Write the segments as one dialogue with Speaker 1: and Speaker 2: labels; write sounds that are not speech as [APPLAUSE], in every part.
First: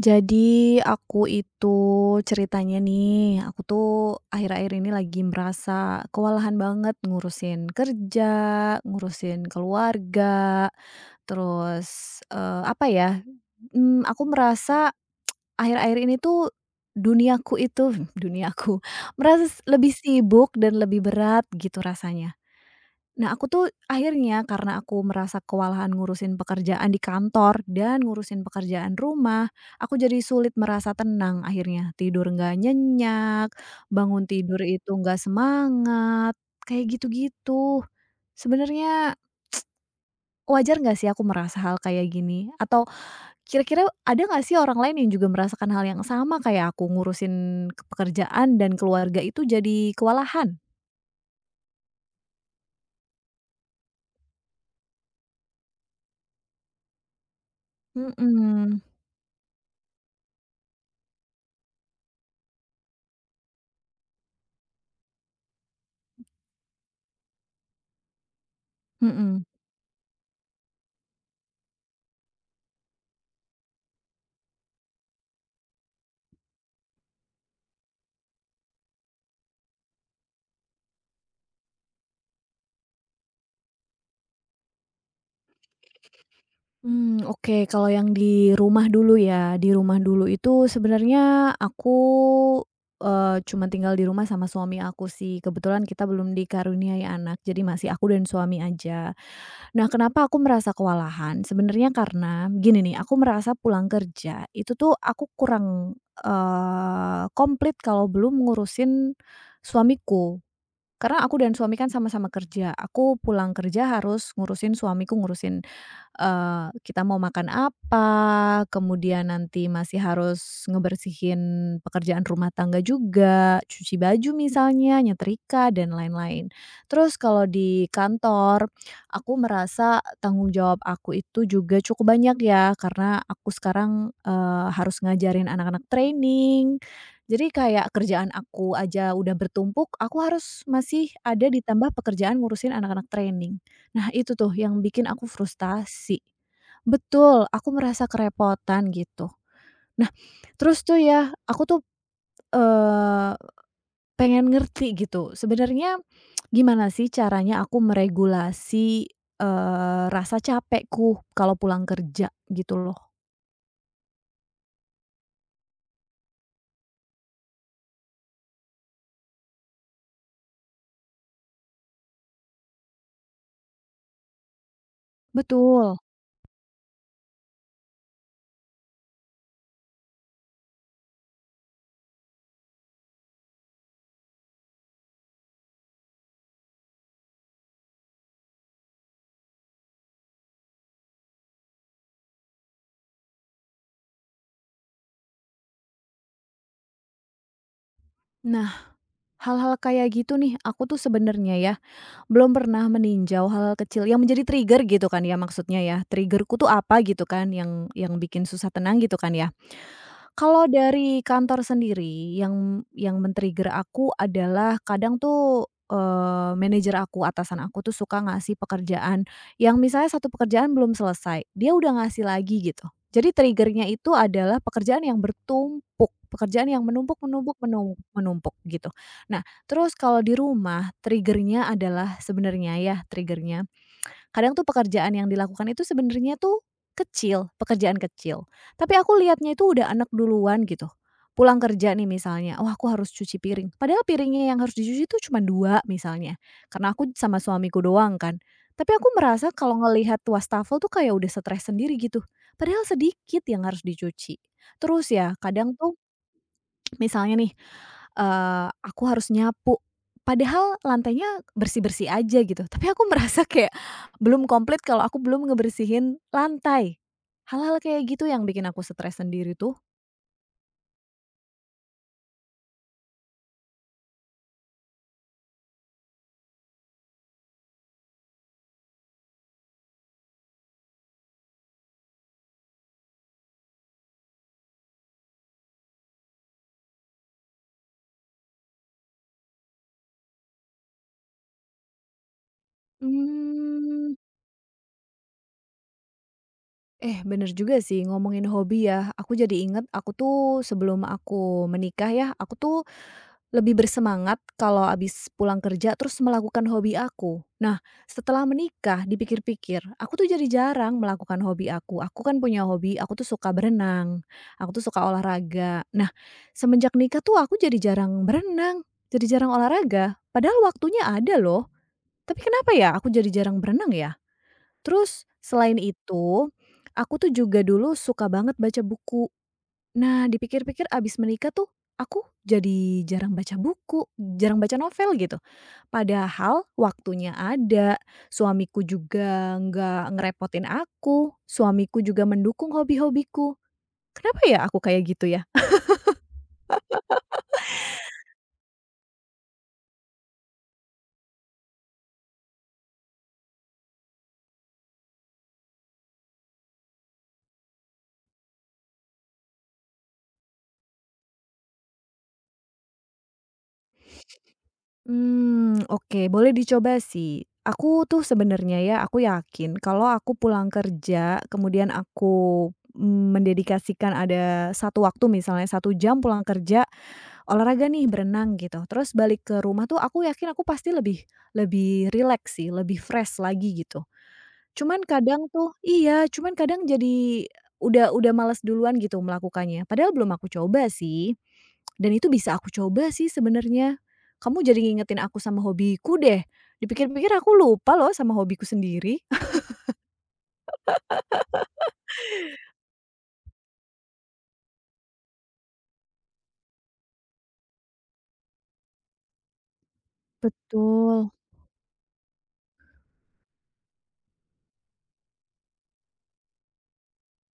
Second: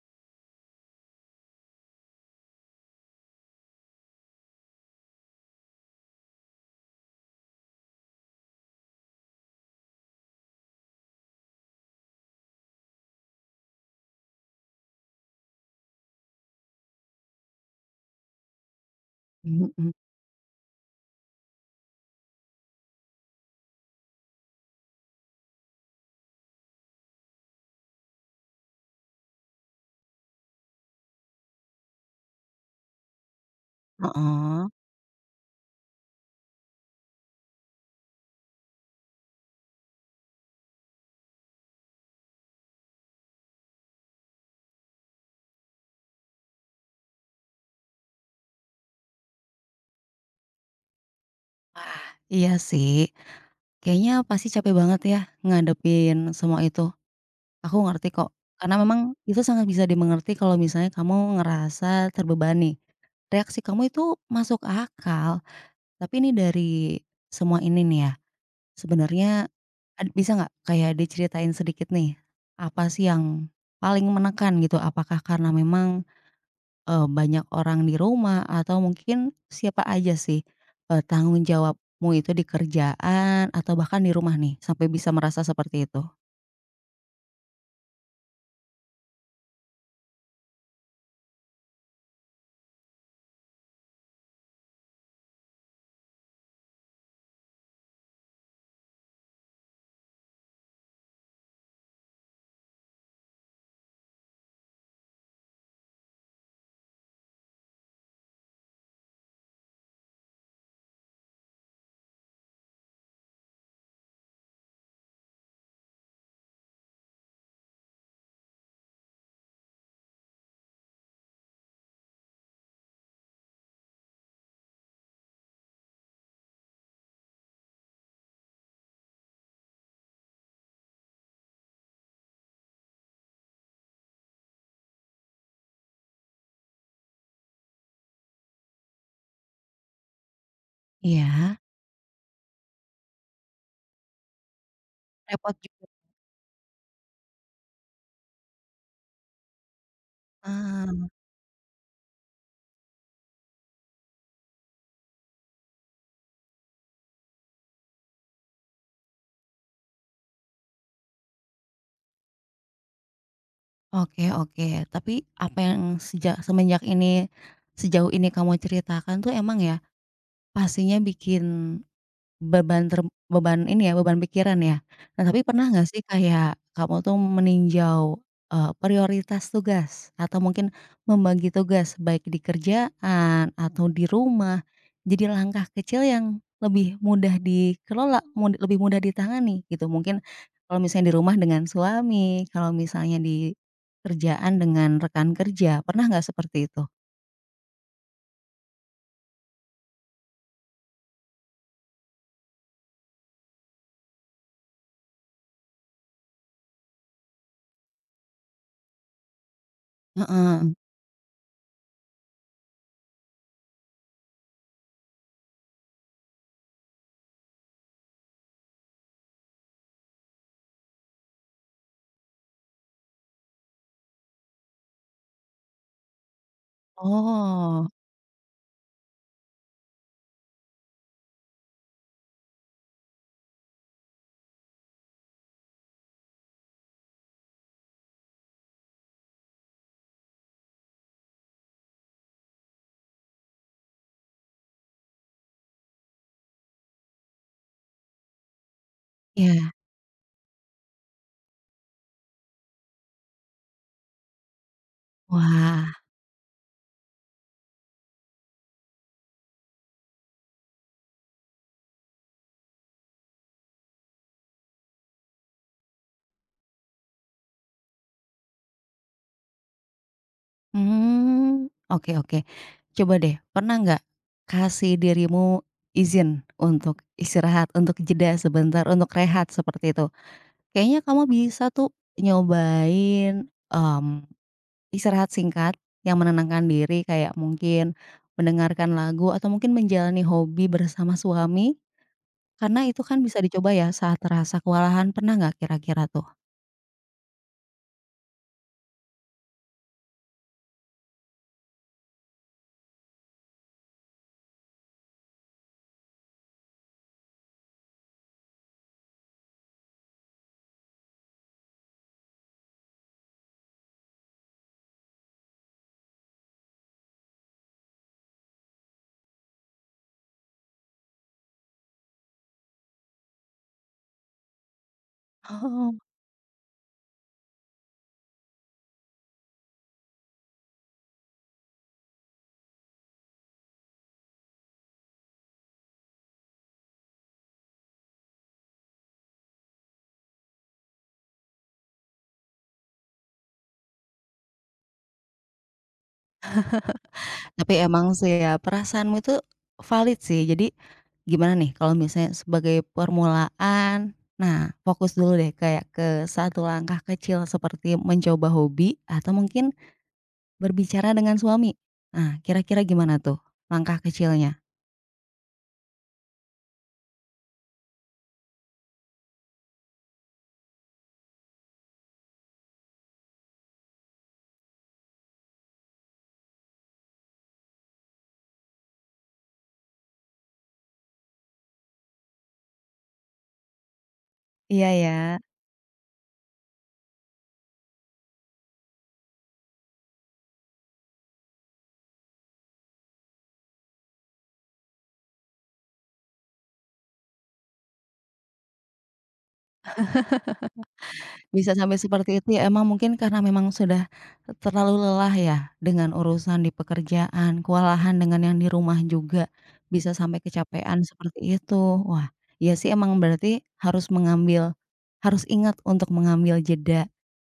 Speaker 1: Jadi aku itu ceritanya nih, aku tuh akhir-akhir ini lagi merasa kewalahan banget ngurusin kerja, ngurusin keluarga, terus, apa ya, aku merasa akhir-akhir ini tuh duniaku itu [LAUGHS] duniaku, merasa
Speaker 2: Mhm,
Speaker 1: lebih sibuk dan lebih berat gitu rasanya. Nah, aku tuh akhirnya karena aku merasa kewalahan ngurusin pekerjaan di kantor dan ngurusin pekerjaan rumah, aku jadi sulit merasa tenang akhirnya. Tidur nggak nyenyak, bangun tidur
Speaker 2: heeh.
Speaker 1: itu nggak semangat, kayak gitu-gitu. Sebenarnya [TSK] wajar nggak sih aku merasa hal kayak gini? Atau kira-kira ada nggak sih orang lain yang juga merasakan hal yang sama kayak aku ngurusin pekerjaan dan keluarga itu jadi kewalahan?
Speaker 2: Iya sih, kayaknya pasti capek banget ya ngadepin semua itu, aku ngerti kok. Karena
Speaker 1: Mhm,
Speaker 2: memang itu sangat bisa dimengerti kalau misalnya kamu ngerasa terbebani. Reaksi kamu itu masuk akal, tapi ini dari semua ini nih ya, sebenarnya
Speaker 1: mhm.
Speaker 2: ad bisa nggak kayak diceritain sedikit nih, apa sih yang paling menekan gitu? Apakah karena memang banyak orang di rumah atau mungkin siapa aja sih, tanggung jawabmu itu di kerjaan atau bahkan di rumah nih sampai bisa merasa seperti itu?
Speaker 1: Hmm, oke. Kalau yang di rumah dulu ya, di rumah dulu itu sebenarnya aku, cuma tinggal di rumah sama suami aku sih. Kebetulan kita belum dikaruniai anak, jadi masih aku dan suami aja. Nah, kenapa aku merasa kewalahan? Sebenarnya karena gini nih, aku merasa pulang kerja itu tuh aku kurang, komplit kalau belum ngurusin suamiku. Karena aku dan suami kan sama-sama kerja, aku pulang kerja harus ngurusin suamiku ngurusin, kita mau makan apa, kemudian nanti masih harus ngebersihin pekerjaan rumah tangga juga, cuci baju misalnya, nyetrika, dan lain-lain. Terus kalau di kantor, aku merasa tanggung jawab aku itu juga cukup banyak ya, karena aku sekarang, harus ngajarin anak-anak training, jadi kayak kerjaan aku aja udah bertumpuk, aku harus masih ada
Speaker 2: Iya,
Speaker 1: ditambah pekerjaan ngurusin anak-anak training. Nah itu tuh yang bikin aku
Speaker 2: repot juga.
Speaker 1: frustasi. Betul, aku merasa kerepotan gitu. Nah terus
Speaker 2: Ah,
Speaker 1: tuh ya, aku tuh, eee, pengen ngerti gitu, sebenarnya [TSK] gimana sih caranya aku meregulasi, rasa capekku kalau pulang kerja gitu loh.
Speaker 2: oke oke. Tapi apa yang semenjak ini sejauh ini kamu ceritakan tuh emang ya pastinya bikin Beban ter beban ini ya, beban pikiran ya. Nah, tapi pernah nggak
Speaker 1: Betul.
Speaker 2: sih kayak kamu tuh meninjau, prioritas tugas atau mungkin membagi tugas baik di kerjaan atau di rumah, jadi langkah kecil yang lebih mudah dikelola, lebih mudah ditangani gitu. Mungkin kalau misalnya di rumah dengan suami, kalau misalnya di kerjaan dengan rekan kerja, pernah nggak seperti itu?
Speaker 1: Nah, hal-hal kayak gitu nih aku tuh sebenarnya ya belum pernah meninjau hal-hal kecil yang menjadi trigger gitu kan ya maksudnya ya, triggerku tuh apa gitu kan yang bikin susah tenang gitu kan ya? Kalau
Speaker 2: Heeh.
Speaker 1: dari kantor sendiri yang men-trigger aku adalah kadang tuh, manajer aku, atasan aku tuh suka ngasih pekerjaan yang misalnya satu pekerjaan belum selesai, dia udah ngasih lagi gitu. Jadi trigger-nya itu adalah pekerjaan yang bertumpuk, pekerjaan yang menumpuk menumpuk
Speaker 2: Oh,
Speaker 1: menumpuk gitu. Nah, terus kalau di rumah trigger-nya adalah sebenarnya ya trigger-nya kadang tuh pekerjaan yang dilakukan itu sebenarnya tuh kecil, pekerjaan kecil, tapi aku lihatnya itu udah anak duluan gitu. Pulang kerja nih misalnya, "Wah, aku harus cuci piring." Padahal piringnya yang harus dicuci itu cuma 2 misalnya, karena aku sama suamiku doang kan. Tapi aku merasa
Speaker 2: iya.
Speaker 1: kalau ngelihat wastafel tuh kayak udah stres sendiri gitu, padahal sedikit yang harus dicuci. Terus ya kadang
Speaker 2: Wah.
Speaker 1: tuh misalnya nih, aku harus nyapu, padahal lantainya bersih-bersih aja gitu, tapi aku [LAUGHS] merasa kayak belum komplit kalau aku belum ngebersihin lantai. Hal-hal kayak gitu yang bikin aku stres sendiri tuh.
Speaker 2: Hmm, oke oke. Coba deh, pernah nggak kasih dirimu izin untuk istirahat, untuk jeda sebentar, untuk rehat seperti itu? Kayaknya kamu bisa tuh nyobain, istirahat singkat yang menenangkan diri, kayak mungkin mendengarkan lagu atau mungkin menjalani hobi bersama suami, karena itu kan bisa dicoba ya
Speaker 1: Mmm,
Speaker 2: saat terasa kewalahan, pernah nggak kira-kira
Speaker 1: eh, bener juga sih ngomongin hobi ya, aku jadi inget aku tuh sebelum aku menikah ya, aku tuh lebih bersemangat kalau abis pulang kerja terus melakukan hobi aku. Nah, setelah menikah dipikir-pikir, aku tuh jadi jarang melakukan hobi aku. Aku kan punya hobi, aku tuh suka berenang, aku tuh suka olahraga. Nah, semenjak nikah tuh aku jadi jarang berenang, jadi jarang olahraga. Padahal waktunya ada loh. Tapi kenapa ya aku jadi jarang berenang ya? Terus selain
Speaker 2: tuh?
Speaker 1: itu, aku tuh juga dulu suka banget baca buku. Nah, dipikir-pikir abis menikah tuh, aku jadi jarang baca buku, jarang baca novel gitu. Padahal waktunya ada, suamiku juga nggak ngerepotin aku, suamiku juga mendukung hobi-hobiku. Kenapa ya aku kayak gitu ya?
Speaker 2: Tapi emang sih ya, perasaanmu itu valid sih. Jadi gimana nih kalau misalnya sebagai permulaan, nah fokus dulu deh kayak ke satu langkah kecil seperti mencoba hobi atau mungkin berbicara dengan suami. Nah, kira-kira gimana tuh langkah kecilnya?
Speaker 1: Hmm, oke boleh dicoba sih. Aku tuh sebenarnya ya, aku yakin kalau aku pulang kerja, kemudian aku mendedikasikan ada satu waktu misalnya satu jam pulang kerja olahraga nih, berenang gitu, terus balik ke rumah tuh aku yakin aku pasti lebih lebih rileks sih, lebih fresh lagi gitu.
Speaker 2: Iya
Speaker 1: Cuman
Speaker 2: ya.
Speaker 1: kadang tuh iya, cuman kadang jadi udah males duluan gitu melakukannya, padahal belum aku coba sih, dan itu bisa aku coba sih sebenarnya. Kamu jadi ngingetin aku sama hobiku deh, dipikir-pikir aku lupa loh sama hobiku sendiri. [LAUGHS]
Speaker 2: Bisa sampai seperti itu ya emang mungkin karena memang sudah terlalu lelah ya dengan urusan di pekerjaan, kewalahan dengan yang di rumah juga, bisa sampai kecapean
Speaker 1: Betul.
Speaker 2: seperti itu. Wah, ya sih emang berarti harus mengambil harus ingat untuk mengambil jeda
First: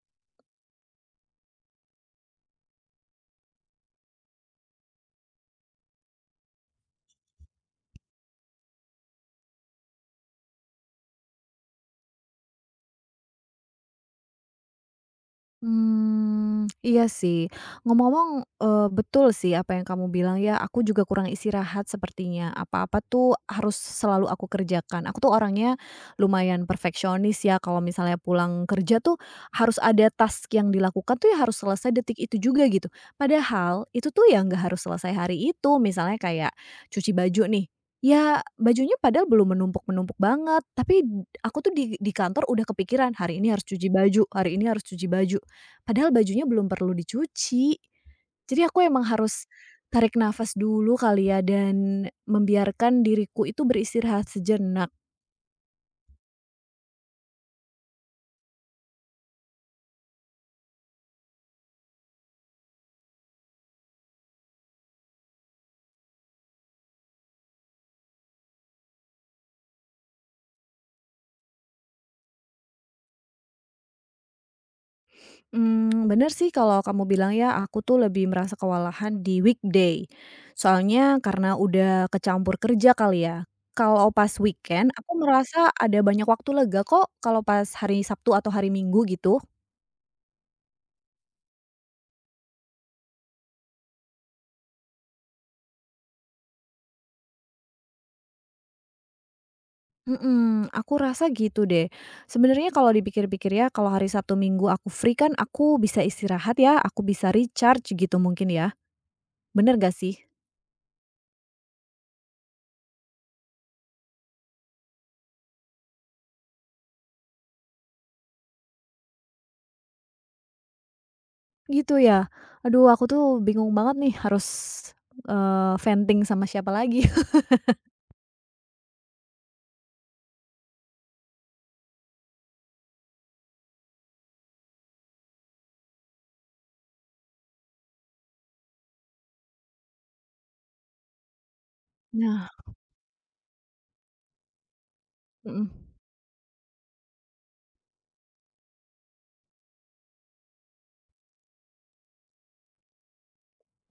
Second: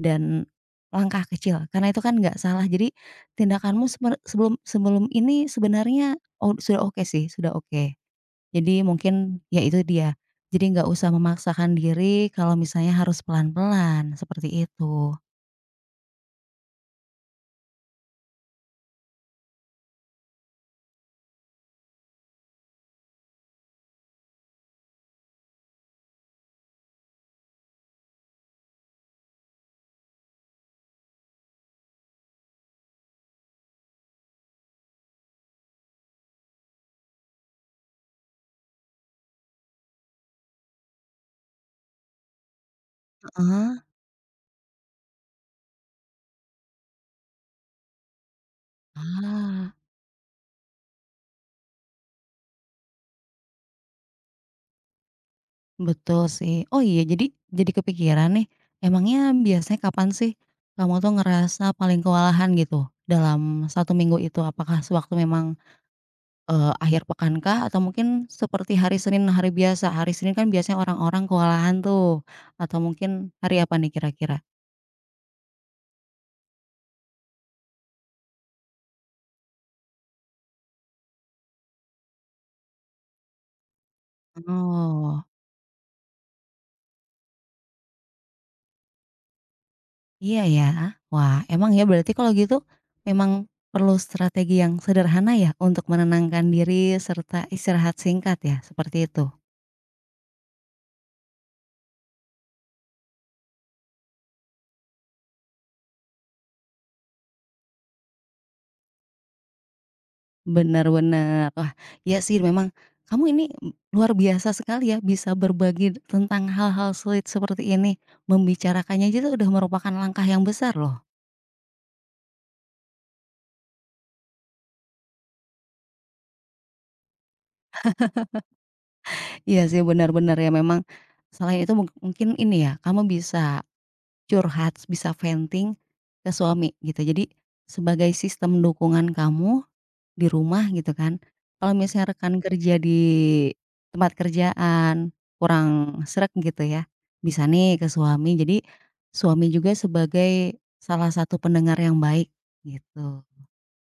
Speaker 2: dan langkah kecil, karena itu kan nggak salah. Jadi tindakanmu seper sebelum sebelum ini sebenarnya o sudah oke sih, sudah oke. Jadi mungkin, ya itu dia, jadi nggak usah memaksakan diri kalau misalnya harus pelan-pelan, seperti itu.
Speaker 1: Hmm, iya sih. Ngomong-ngomong, betul sih apa yang kamu bilang ya, aku juga kurang istirahat sepertinya. Apa-apa tuh harus selalu aku kerjakan. Aku tuh orangnya lumayan perfeksionis ya, kalau misalnya pulang kerja tuh harus ada task yang dilakukan tuh ya harus selesai detik itu juga gitu. Padahal itu tuh ya nggak harus selesai hari itu. Misalnya kayak cuci baju nih, ya bajunya padahal belum menumpuk-menumpuk banget, tapi aku tuh di kantor udah kepikiran, hari ini harus
Speaker 2: Heeh.
Speaker 1: cuci baju hari ini harus cuci baju. Padahal bajunya belum perlu dicuci. Jadi aku emang harus
Speaker 2: Ah,
Speaker 1: tarik nafas dulu kali ya dan membiarkan diriku itu beristirahat sejenak.
Speaker 2: betul sih. Oh iya, jadi kepikiran nih, emangnya biasanya kapan sih kamu tuh ngerasa paling kewalahan gitu dalam satu minggu itu? Apakah sewaktu memang, akhir pekan kah? Atau mungkin seperti hari Senin, hari biasa? Hari Senin kan biasanya orang-orang kewalahan tuh, atau mungkin hari apa nih kira-kira?
Speaker 1: Bener sih kalau kamu bilang ya aku tuh lebih merasa kewalahan di weekday. Soalnya karena udah kecampur kerja kali ya. Kalau pas weekend aku
Speaker 2: Oh.
Speaker 1: merasa ada banyak waktu lega kok kalau pas hari Sabtu atau hari Minggu gitu.
Speaker 2: Iya ya? Wah, emang ya berarti kalau gitu memang perlu strategi yang sederhana ya untuk menenangkan diri serta istirahat singkat ya, seperti itu?
Speaker 1: Mhm, aku rasa gitu deh. Sebenarnya kalau dipikir-pikir ya, kalau hari Sabtu Minggu aku free kan aku bisa istirahat ya, aku bisa recharge gitu mungkin ya. Bener gak sih?
Speaker 2: Benar-benar. Wah, ya sih memang kamu ini luar biasa sekali ya bisa berbagi tentang hal-hal sulit seperti ini, membicarakannya aja itu udah merupakan langkah yang besar loh.
Speaker 1: Gitu ya? Aduh aku tuh bingung banget nih harus, venting sama siapa lagi. [LAUGHS]
Speaker 2: Iya sih benar-benar ya memang selain itu mungkin ini ya, kamu bisa Curhat, bisa venting ke suami gitu. Jadi sebagai sistem dukungan kamu di rumah gitu kan, kalau misalnya rekan
Speaker 1: Nah.
Speaker 2: kerja di tempat kerjaan
Speaker 1: Mhm.
Speaker 2: kurang sreg gitu ya, bisa nih ke suami. Jadi suami juga sebagai salah satu pendengar yang baik gitu.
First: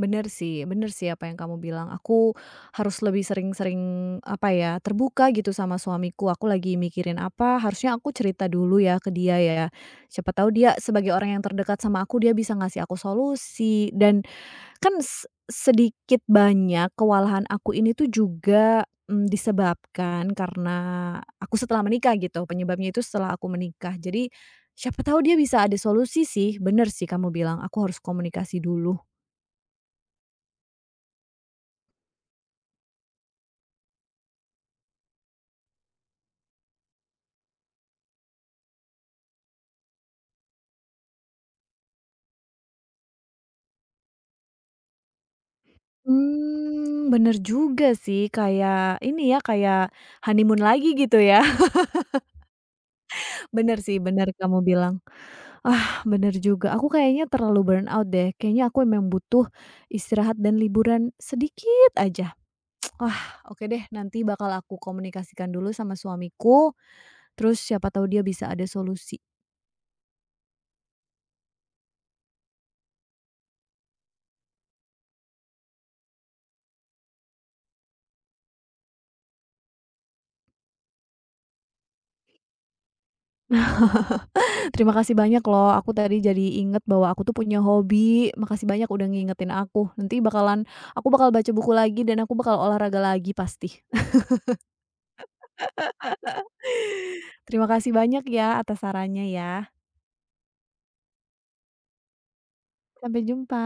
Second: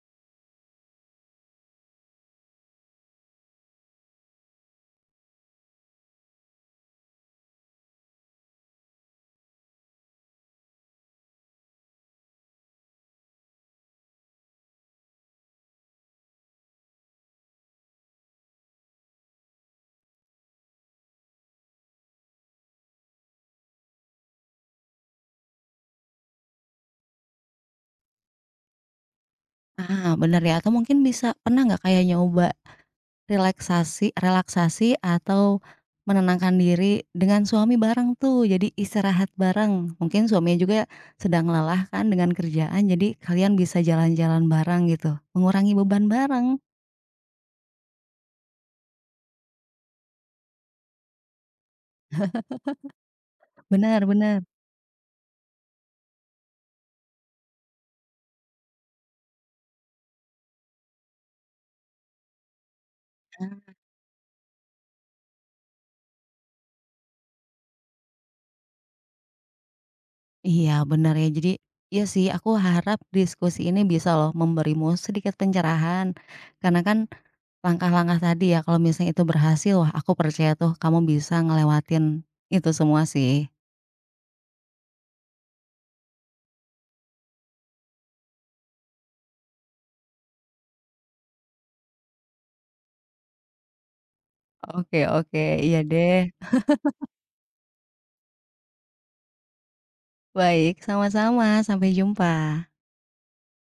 Speaker 1: Bener sih apa yang kamu bilang. Aku harus lebih sering-sering, apa ya, terbuka gitu sama suamiku. Aku lagi mikirin apa, harusnya aku cerita dulu ya ke dia ya. Siapa tahu dia sebagai orang yang terdekat sama aku, dia bisa ngasih aku solusi dan kan sedikit banyak kewalahan aku ini tuh juga, disebabkan karena aku setelah menikah gitu, penyebabnya itu setelah aku menikah. Jadi siapa tahu dia bisa ada solusi sih, bener sih kamu bilang, aku harus komunikasi dulu.
Speaker 2: Ah, bener ya atau mungkin bisa pernah nggak kayak nyoba Relaksasi relaksasi atau menenangkan diri dengan suami bareng tuh, jadi istirahat bareng. Mungkin suaminya juga sedang lelah kan dengan kerjaan, jadi kalian bisa jalan-jalan bareng gitu, mengurangi beban bareng.
Speaker 1: Bener juga sih, kayak ini ya, kayak honeymoon lagi gitu ya. [LAUGHS] Bener sih,
Speaker 2: Bener
Speaker 1: bener
Speaker 2: bener.
Speaker 1: kamu bilang. Ah, bener juga, aku kayaknya terlalu burn out deh, kayaknya aku memang butuh istirahat dan liburan sedikit aja. Wah, oke deh, nanti bakal aku komunikasikan dulu sama suamiku, terus siapa tahu dia bisa ada solusi.
Speaker 2: Iya bener ya, jadi iya sih aku harap diskusi ini bisa loh memberimu sedikit pencerahan, karena kan langkah-langkah tadi ya kalau misalnya itu berhasil, wah aku percaya tuh kamu bisa ngelewatin itu semua sih.
Speaker 1: [LAUGHS] Terima kasih banyak loh, aku tadi jadi inget bahwa aku tuh punya hobi, makasih banyak udah ngingetin aku. Nanti bakalan aku bakal baca buku lagi dan aku bakal olahraga lagi pasti.
Speaker 2: Oke oke, iya deh.
Speaker 1: Terima kasih banyak ya atas sarannya ya.
Speaker 2: Baik, sama-sama, sampai jumpa.
Speaker 1: Sampai jumpa.